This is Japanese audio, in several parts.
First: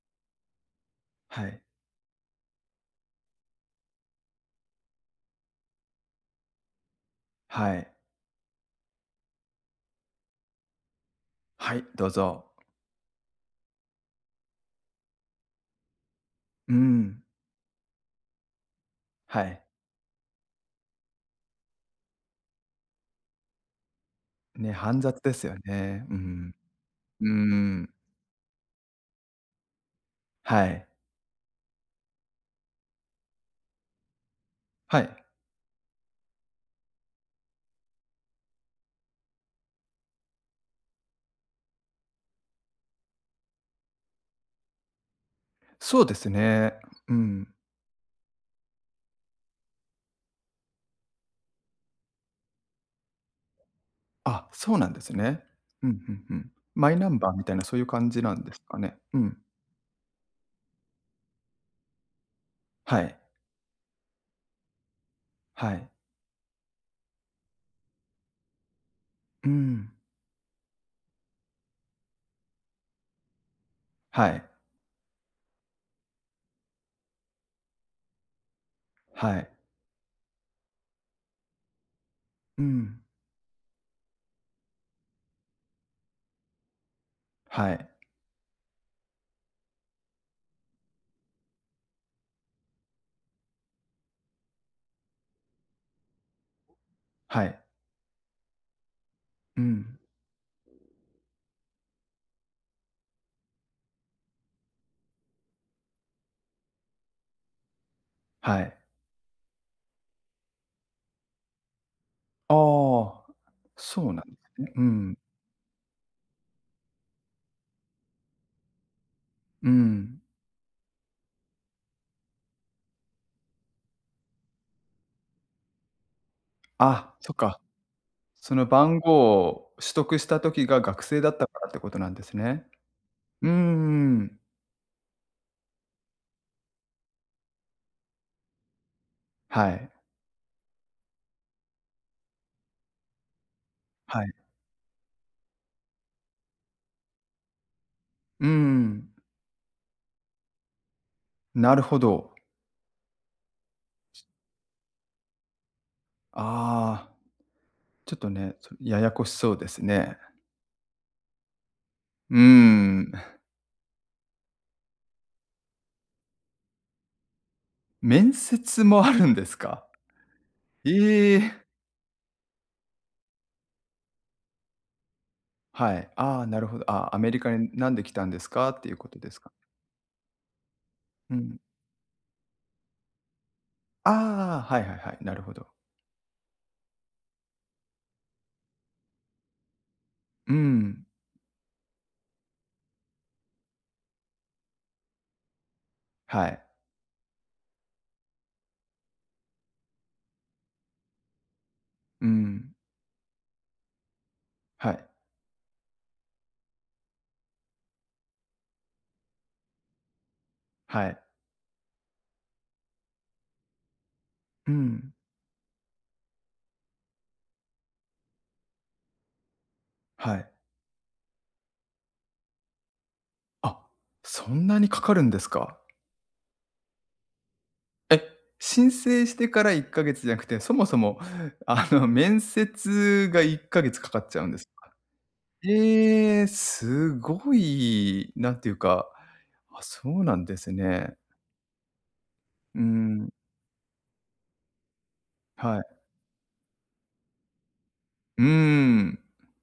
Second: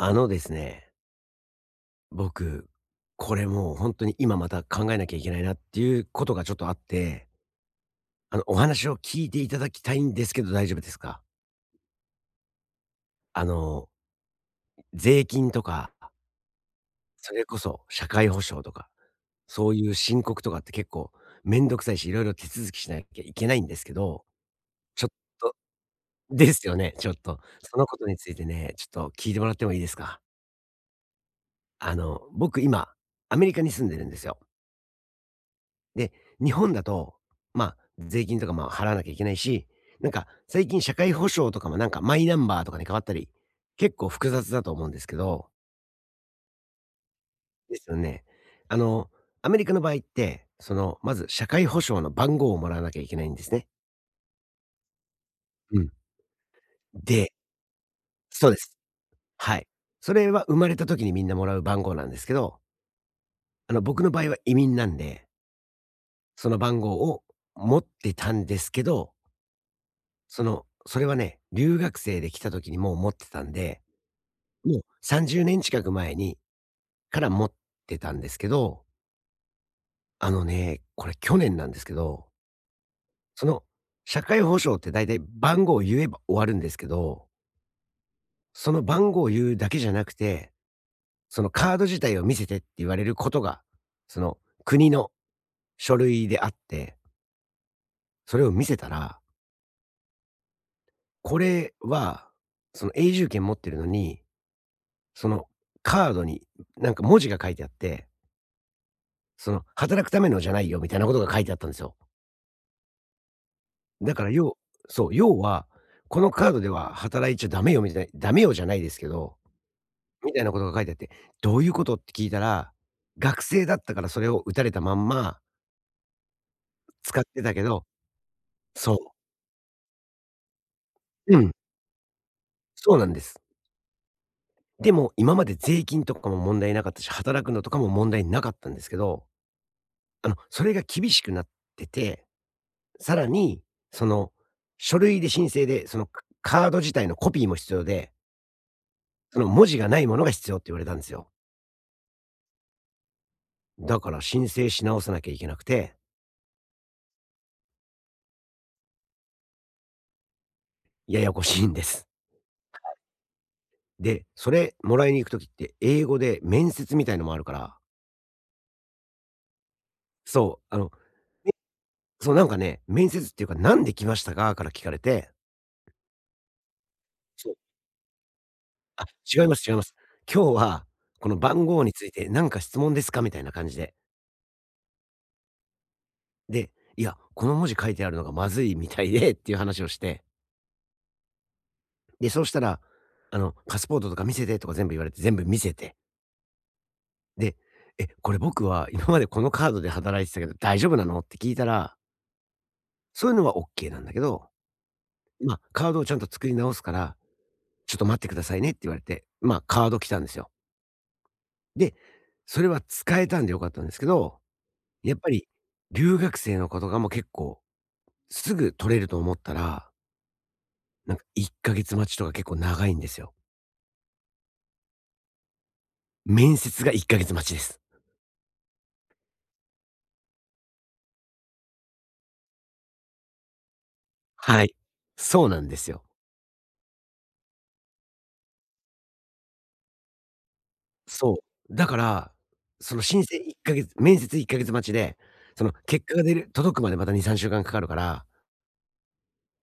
あのですね。はい。僕、これ、もう、ほんとに今また考えなきゃいけないなっていうことがちょっとあって。はい。あの、お話を聞いていただきたいんですけど大丈夫ですか？はい、どうぞ。あの税金とかうん。それこそ社会保障とか、はい。そういう申告とかって結構めんどくさいし、色々手続きしなきゃいけないんですけど。ね、煩ちょっ雑ですよとね。うでん。すよね。ちょっうーと。そのん。ことについてね、ちょっと、聞いてもらってもいいですか？はい。あの、僕、今アメリカに住んでるんですよ。はい。で、日本だと、ま、税金とかも払わなきゃいけないし、なんか、最近社会保障とかも、なんか、マイナンバーとかに変わったり、結構複雑だと思うんですけど。そうですね。うん。ですよね。あの、アメリカの場合って、その、まず社会保障の番号をもらわなきゃいけないんですね。あ、そうなんですね。ううん。ん、ふんふん。マイナンでバーみたいなそういう感じなんそうでですす。かね。うん。はい。それは生まれた時にみんなもらう番号なんですけど。はい。あの、僕の場合は移民なんで。はい。その番号を、持ってたんですけど。うーん。その、それはね、留学生で来た時にもう持ってたんで、はい。もう、30年近く前にから持ってたんですけど。はい。あのね、これ去年なんですけど。うん。その、社会保障って大体番号言えば終わるんですけどはい。その番号を言うだけじゃなくて、そのカード自体を見せてって言われることが、その、国の書類であって。はい。それを見せたらうん。これは、その、永住権持ってるのに、その、カードになんか文字が書いてあってはい。その「働くためのじゃないよ」みたいなことが書いてあったんですよ。ああ、そうだなかんらで要すねうーそう、ん。要は、このカードでは働いちゃ駄目よ [unintelligible] 駄目よじゃないですけど、うーん。みたいなことが書いてあって「どういうこと？」って聞いたら、学生だったからそれを打たれたまんまあっ、使っそってたか。けど、そのそう。番号を取得した時が学生だうったん。からってことなんですね。そうなんです。うんうん。でも、今まで税金とかも問題なかったし、働くのとかも問題なかったんですけど、はい。あの、それが厳しくなってて、更に、そはい。の、書類で申請で、その、カカード自体のコピーも必要でうーん。その文字がないものが必要って言われたんですよ。なるほど。だから、申請し直さなきゃいけなくて。ああ、ちょっとね、そややこしそうですね。ややこしいんです。うーはい。ん。で、それ、もらいに行く時って、英語で面接みたいなのもあるから。面接もあるんですか？そう、あの、ええ！そ、なんかね、面接っていうか、「なんで来ましたか？」から聞かれてはい。ああ、なるほど。ああ、「アメリそう。カに、なんで来たんですか？」っていうあっ、ことです違いか？ます、違います。「今日は、こうのん。番号についてなんか質問ですか？」みたいな感じで。ああ、はいはいはい、なるほど。で、いや、この文字書いてあるのがまずいみたいでっていう話をして。うーん。で、そうしたら、あの、パスポートとか見せてとか全部言われて、全部見せて。はい。で、「え、これ僕は今までこのカードで働いてたけど大丈夫なの？」って聞いたらうーん。そういうのはオッケーなんだけど、はい。ま、カードをちゃんと作り直すから、ちょっと待ってくださいねって言われて。まあ、カード来たんですよ。はい。で、それは使えたんで良かったんですけど、うーん。やっぱり留学生の子とかも結構、すぐ取れると思ったらはい。なんか、1か月待ちとか、結構長いんですよ。あ、そんなにかかるんですか。面接が、1か月待ちです。え！申請してから、1か月じゃなくて、そもそも、あの、面接が、1か月かかっちゃうんではすい。か。そうなんですよ。へえ、すごい。何ていうか、あ、そうなんですね。そう。だから、うーその申ん。請1かげ面接1か月待ちで、そのはい。結果が出る届くまで、また2、3週間かかるからうーん。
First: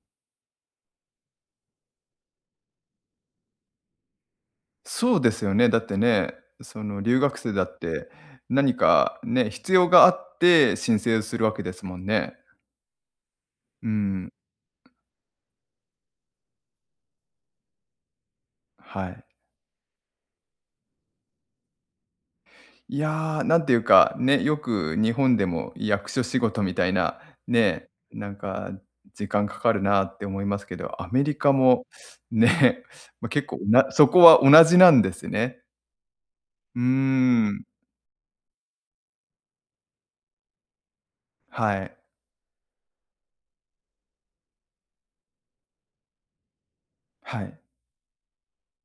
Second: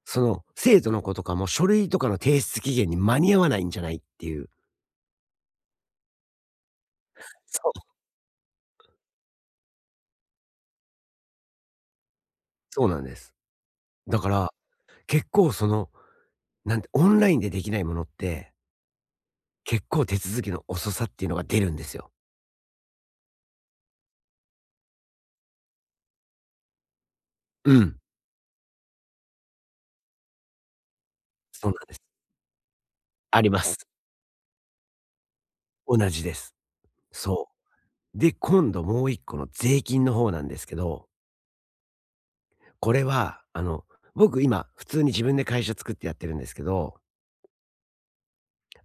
その、生徒の子とかも書類とかの提出期限に間に合わないんじゃないっていう。そうですよね、だってね、その、留学生だそっう。てなにかね、必要があって申請するわけですもんね。そうなんです。うだかん。ら、結構、その、なんで、オンラインでできないものってはい。結構手続きの遅さっていうのが出るんですよ。いや、なんていうかね、よく日本でも役所仕事みたいなうね、ん。なんか時間かかるなって思いますけど、アメリカそうなんも、です。ね、ま、あ結り構、ます。なそこは同じなんですね。同じです。うーそん。う。で、今度、もう一個の税金の方なんですけどはい。これは、あの、僕今普通に自分で会社作ってやってるんですけどはい。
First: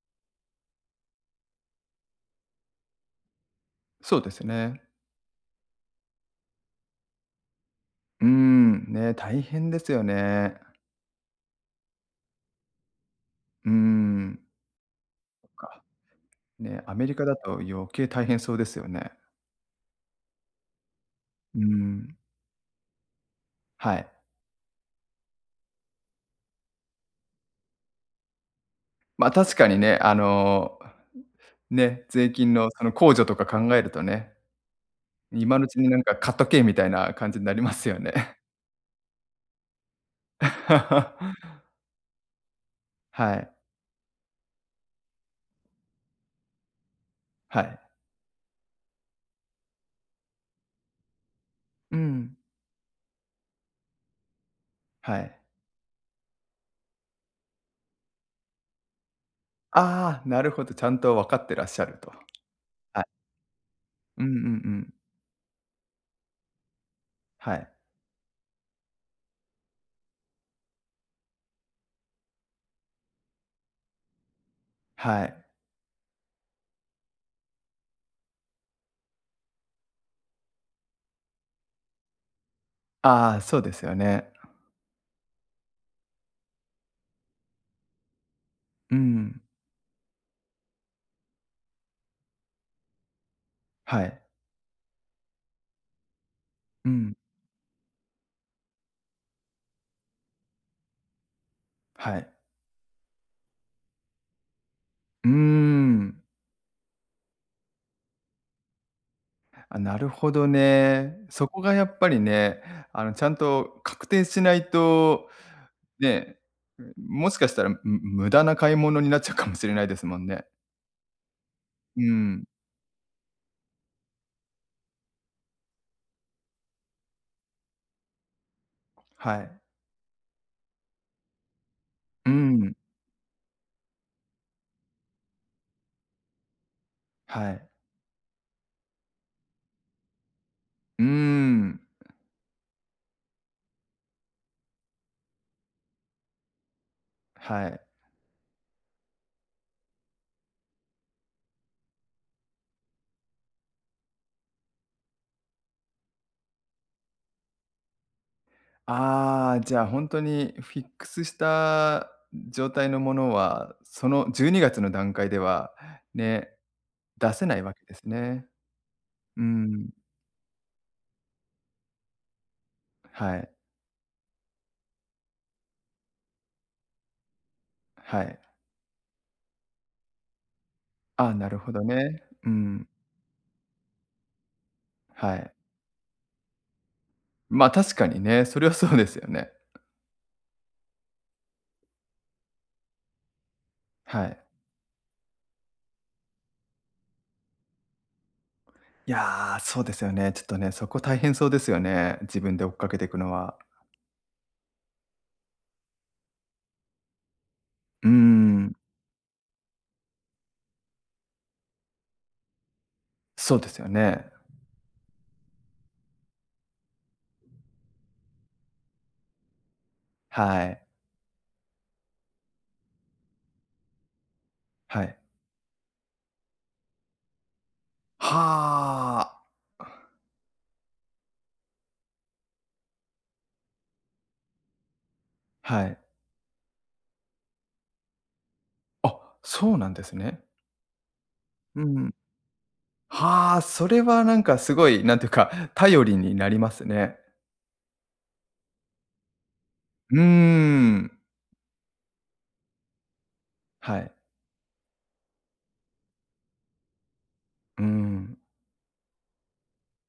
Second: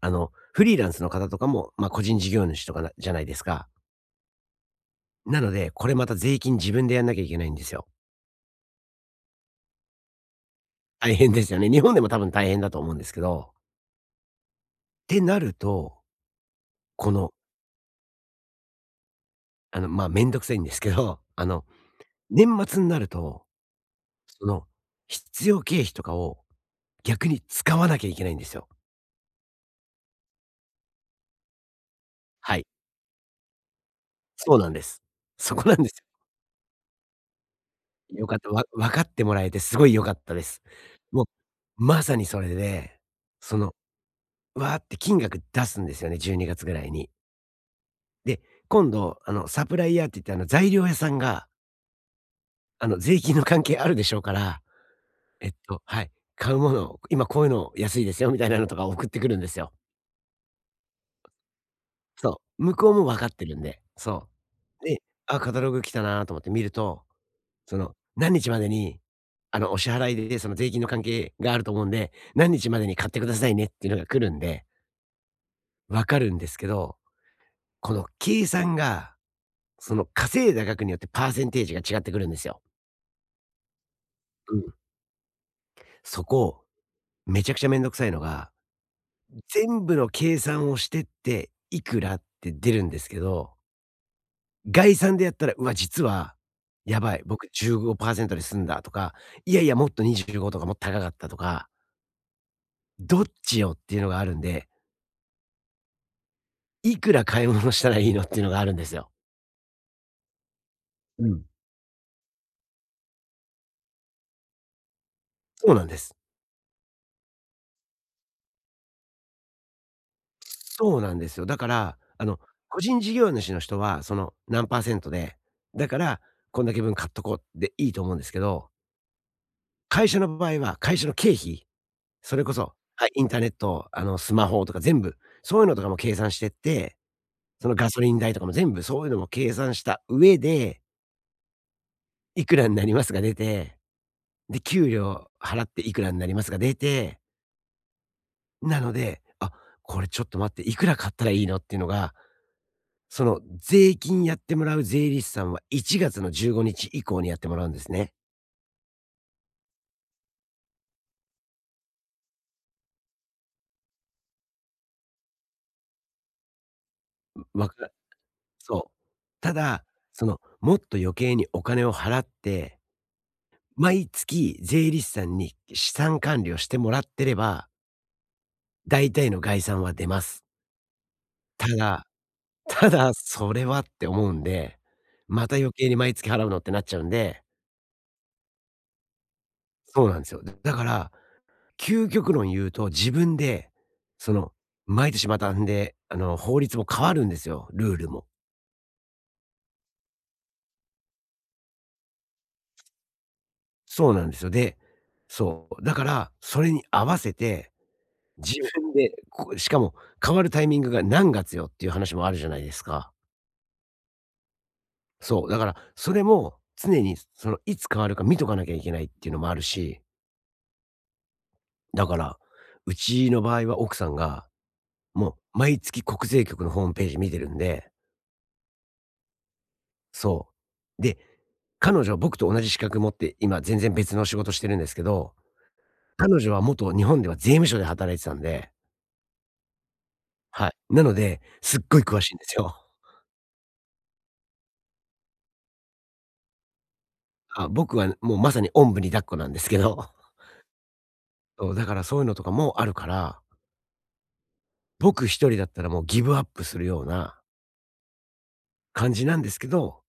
あの、フリーランスの方とかも、ま、個人事業主とか、なじゃないですか。そうですね。なので、これまた税金自分でやんなきゃいけないんですよ。うーん、ね、大変ですよね。大変ですよね。日本でも多分大変だと思うんですけど。うーん。ってなると、そっか。ね、アメこリカのだと余計大変そうですよね。あの、ま、めんどくさいんですけど、あうーの、ん。年末になると、はい。その、必要経費とかを、逆に使わなきゃいけないんですよ。ま、確かにね。あの、ね、税金はい。の、その、控除とか考えるとね。そうなんです。そ今のうこなちんでに、なす。んか、買っとけみたいな感じになりますよね。良か った、わ分かってもらえて、すごい良かったです。もう、まさにそれで、はい。その、わって金額出すんですよね、12月ぐらいに。はい。で、今度、あの、サプライヤーって言って、あの、材料屋さんがうーん。あの、税金の関係あるでしょうから、はい。えっとはい、買うもの、今、こういうの安いですよ、みたいなのとか送ってくるんですよ。ああ、なるほど、ちゃんとわかってらっしゃると。そう、向こうはい。も分かってるんで。うんそうんうう。ん。で、あ、カタログ来たなと思って見ると、はい。その、何日までに、あの、お支払いで、その、税金の関係があると思うんで、何日までに買ってくださいねってのが来るんではい。分かるんですけど、この計算が、その、稼いだ額によってパーセンテージが違ってくるんですよ。ああ、そうですよね。うん。そこ、めちゃくちゃめんどくさいのが、うん、ん。全部の計算をしてって、いくらって出るんですけどはい。概算でやったら、うわ、実はう「やん。ばい、僕15%で済んだ」とか「いやいや、もっと25」とか「もっと高かった」とかはい。どっちよ？っていうのがあるんでうーん。いくら買い物したらいいの？っていうのがあるんですよ。あ、なるほどね。うん。そこがやっぱりね、あの、ちゃんと確定しないと。そうなんです。ねえ、ん、もしかしたら、む無駄な買い物になっちゃうかもしれないですもんね。そうなんですよ。だから、うあの、ん。個人事業主の人は、その、何%で、だから、こんだけ分買っとこうでいいと思うんですけどはい。会社の場合は、会社の経費？うそれこそん。はい。インターネット、あの、スマホとか全部そういうのとかも計算してって、はい。その、ガソリン代とかも全部、そういうのも計算した上でうーん。「いくらんなります」が出て。で「給料払っていくらんなります」が出てはい。なので、「あ、これちょっと待って、いくら買ったらいいの？」っていうのが、その、税金やってもらう税理士さんは1月の15日以降にやってもらうんですね。ああ、じゃあほんとにフィックスした状態のものは、その、12月の段階では、ね、出せなん、いわわけかですね。そう。うただ、ん。その、もっと余計にお金を払って、はい。毎月、税理士さんに資産管理をしてもらってればはい。大体の概算は出ます。ああ、なるたほどだね、うん。ただ、「それは」って思うんで、は「まい。た余計に毎月払うの？」ってなっちゃうんでま、確かにね、それはそう ですよね。そうなんすよ。だだから、究極論言うと自分で、はそい。の、毎年また、んで、あの、法律も変わるんですよ、ルールも。いやあ、そうですよね。ちょっとね、そこ大変そうですよね、自分で追っかけてくのは。そうなんです。でそう、だからそれに合わせてうー自ん。分でこうしかも、「変わるタイミングが、何月よ？」っていう話もあるじゃないですか。そうですよね。そう、だからそれも常に、そその、いつ変わるか見とかなきゃいけないっていうのもあるしはい。だから、うちの場合は奥さんが、はい。もう、毎月国税局のホームページ見てるんで。はあ。そう。で、彼女は僕と同じ資格持って、今全然別の仕事してるんですけど、はい。彼女は元日本では税務署で働いてたんで。あ、そうなんですね。はい。なので、すっうごいん。詳しいんですよ。はあ、それはなんかすごい、なんていうか、頼りになりますね。あ、僕は、もうまさにおんぶに抱っこなんですけど。うん。そう、だからそういうのとかもあるからはい。僕一人だったらもうギブアップするようなうん。感じなんですけど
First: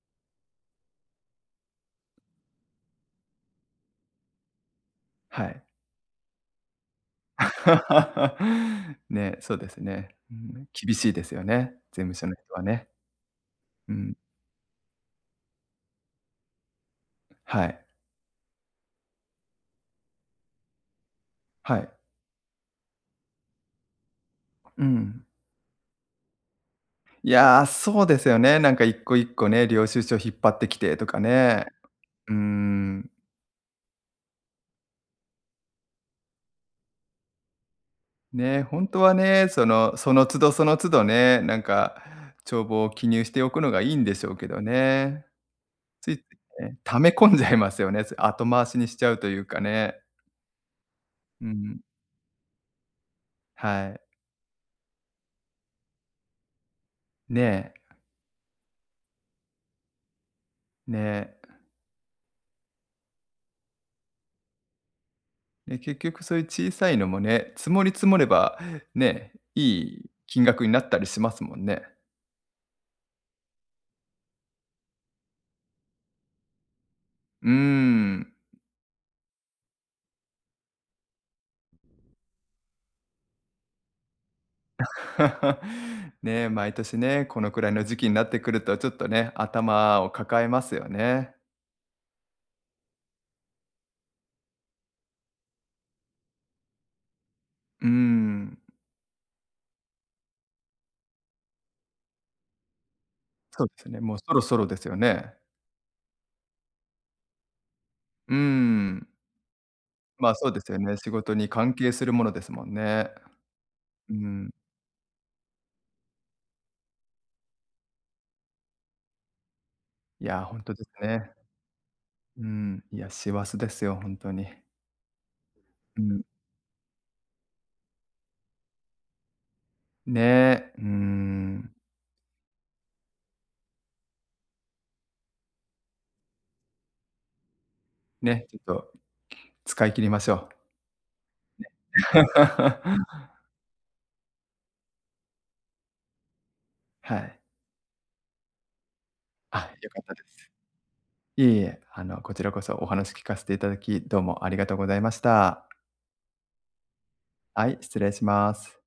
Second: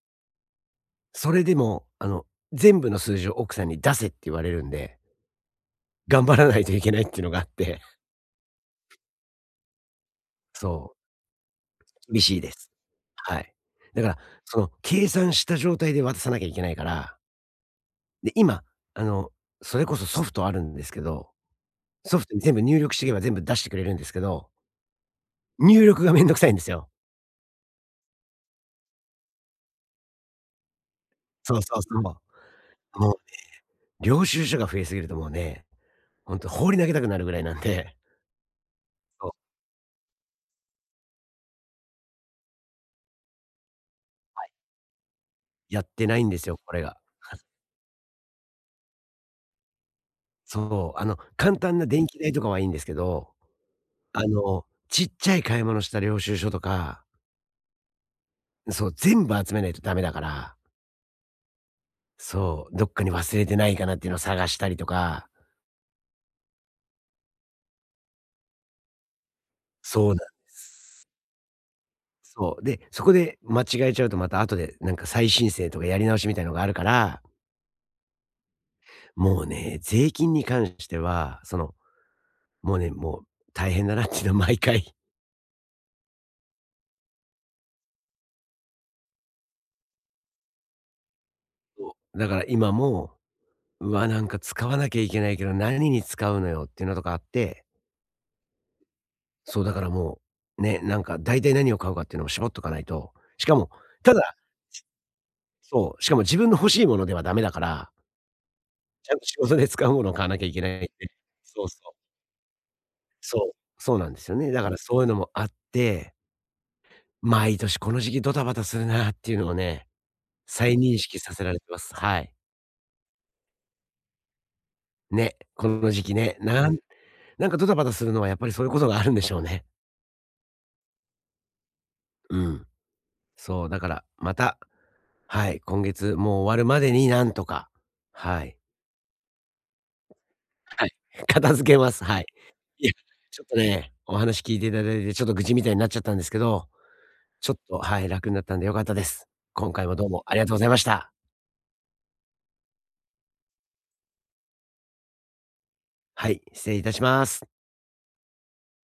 それでも、あの、全部の数字を奥さんに出せって言われるんではい。頑張らないといけないっていうのがあって。ね、そうですね。うーん。そ厳う。しいですよね、税務厳署のしいで人はす。ね。はい。うだかん。ら、その、計算した状態で渡さなきゃいけないからはい。で、今、あの、それこそソフトあるんですけど、はい。ソフトに全部入力してけば出してくれるんですけどうん。入力が面倒くさいんですよ。いや、そうですよね。なんか一個一個ね、領収書引っ張ってきて、とかそうね。そうそう。もうーうん。ね、領収書が増えすぎるともうね、ほんと放り投げたくなるぐらいなんで。ね、ほんとはそう。ね、その、その都度その都度ね、なんか、帳簿を記入しておくのがいいんでしょうはけい。どね。やってつないついんですよ、いこね、れが。溜め込ん じゃいますよね、それ後回しにしちゃうというかね。そう。あの、う簡単ん。な電気代とかはいいんですけど、はい。あの、ちっちゃい買い物した領収書とかねえ。ん、そう、全部集めないとダメだからね。そう、どっかに忘れてないかなっていうの探したりとかで、結局そういう小さいのもね、積もり積もれば、ね、いそいうなん金額になったす。りしますもんね。そう、で、そこで間違えちゃうと、また、あとでなんか再申請とかやり直しみたいのがあるからうーん。もうね、税金に関しては、その、もうね、もう、大変だなっちゅの、毎回 ね、毎年ね、このくらいの時期になってくるとちょっとね、頭を抱えますよね。そう、だから、今も、「うわ、なんか使わなきゃいけないけど、なにに使うのよ？」っていうのとかあってうーん。そう、だから、もう、ね、なんか、大体なにを買うかっていうのを絞っとかないと、しかそうもですね、たもうそだろそろですよね。そう、しかも自分の欲しいものではダメだからうーん。ちゃんと仕事で使うもの買わま、なきゃそういでけなすよい、ね。で仕事にそう関そ係う。するものですもんね。そう、そうなうんですよん。ね。だからそういうのもあって毎年この時期ドタバタするなっていうのをね、いや、ほんと再です認識ね。させられてます、はい。うん。いや師走ですよ、ほんとに。ね、こんのう時期ん。ね、なんなんかドタバタするのはやっぱりそういうことがあるんでしょうね。ね、うーん。うん。そう、だからまた、はい、今月、もう、終わるまでになんとか、はね、ちい。ょっと、使い切りましょはい、片付けます、う。はね。い。いや、ち ょっとね、お話聞いていただ、だいて、ちょっと愚痴みたいになっちゃったんですけど、はい。ちょっと、はい、楽になったんで良かったです。あ、今回良はかっどうたでもありす。がとうございました。いえいえ、あの、こちらこそお話聞かせていただき、どうもありがとうございました。はい、失礼いたします。はい、失礼します。